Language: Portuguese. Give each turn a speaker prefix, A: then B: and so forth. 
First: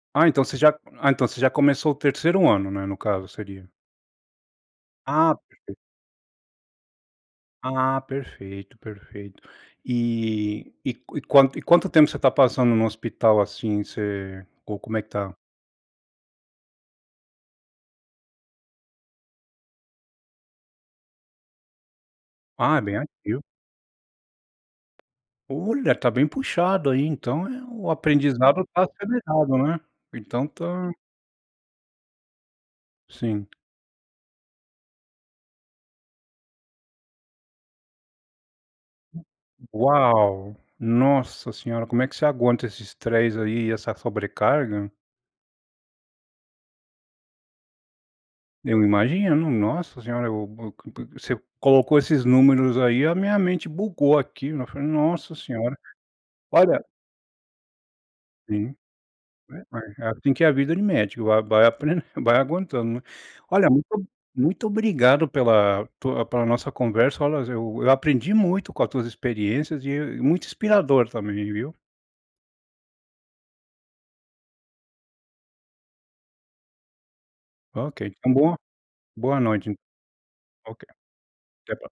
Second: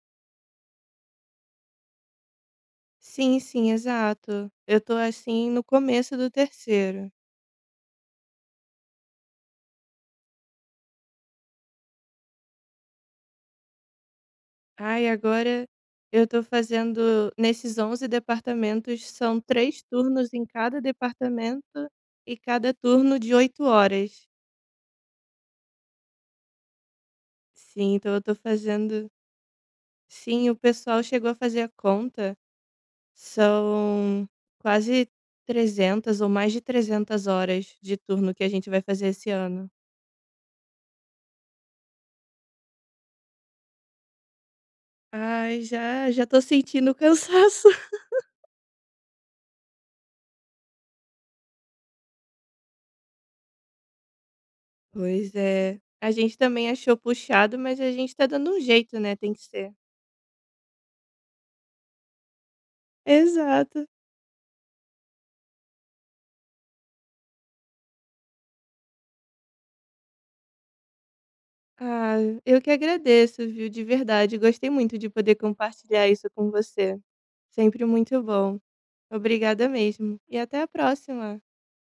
A: Ah, então, você já ah, então você já começou o 3º ano, né, no caso,
B: Sim, sim,
A: seria.
B: exato. Eu tô,
A: Ah,
B: assim, no
A: perfeito!
B: começo do 3º.
A: Ah, perfeito, perfeito. E e qu e quanto tempo você tá passando no hospital, assim, você, o como é
B: Ai,
A: que tá?
B: agora eu tô fazendo nesses 11 departamentos, são 3 turnos em cada departamento e cada
A: Ah, é bem
B: turno de
A: ativo.
B: 8 horas.
A: Olha, tá bem puxado aí, então é o
B: Sim, tô tô
A: aprendizado tá
B: fazendo
A: acelerado, né. Então
B: Sim, o
A: tá
B: pessoal chegou a fazer a conta.
A: Sim.
B: São quase 300 ou mais de 300 horas de turno que a gente vai fazer
A: U
B: esse ano.
A: u uau! Nossa senhora, como é que você aguenta esse estresse aí e essa sobrecarga?
B: Ai, já já tô sentindo o cansaço.
A: Eu imagino, nossa senhora! Eu eu, c c você colocou esses números aí, a minha mente bugou aqui, nos eu falei:
B: Pois
A: "Nossa senhora".
B: é. A gente também
A: Olha
B: achou puxado mas a gente tá dando um
A: Sim.
B: jeito, né. Tem que
A: Né,
B: ser.
A: mas é assim que é a vida de médico. Vai, vai apren vai aguentando, né. Olha muito
B: Exato.
A: o muito obrigado pela tua pela nossa conversa. Olhas eu eu aprendi muito com a tuas experiências e muito inspirador também, viu.
B: Ah, eu que agradeço, viu, de verdade. Gostei muito de poder compartilhar isso com você. Sempre
A: OK.
B: muito
A: Então boa
B: bom.
A: boa
B: Obrigada
A: noite.
B: mesmo. E até a
A: OK.
B: próxima.
A: Até a próxima.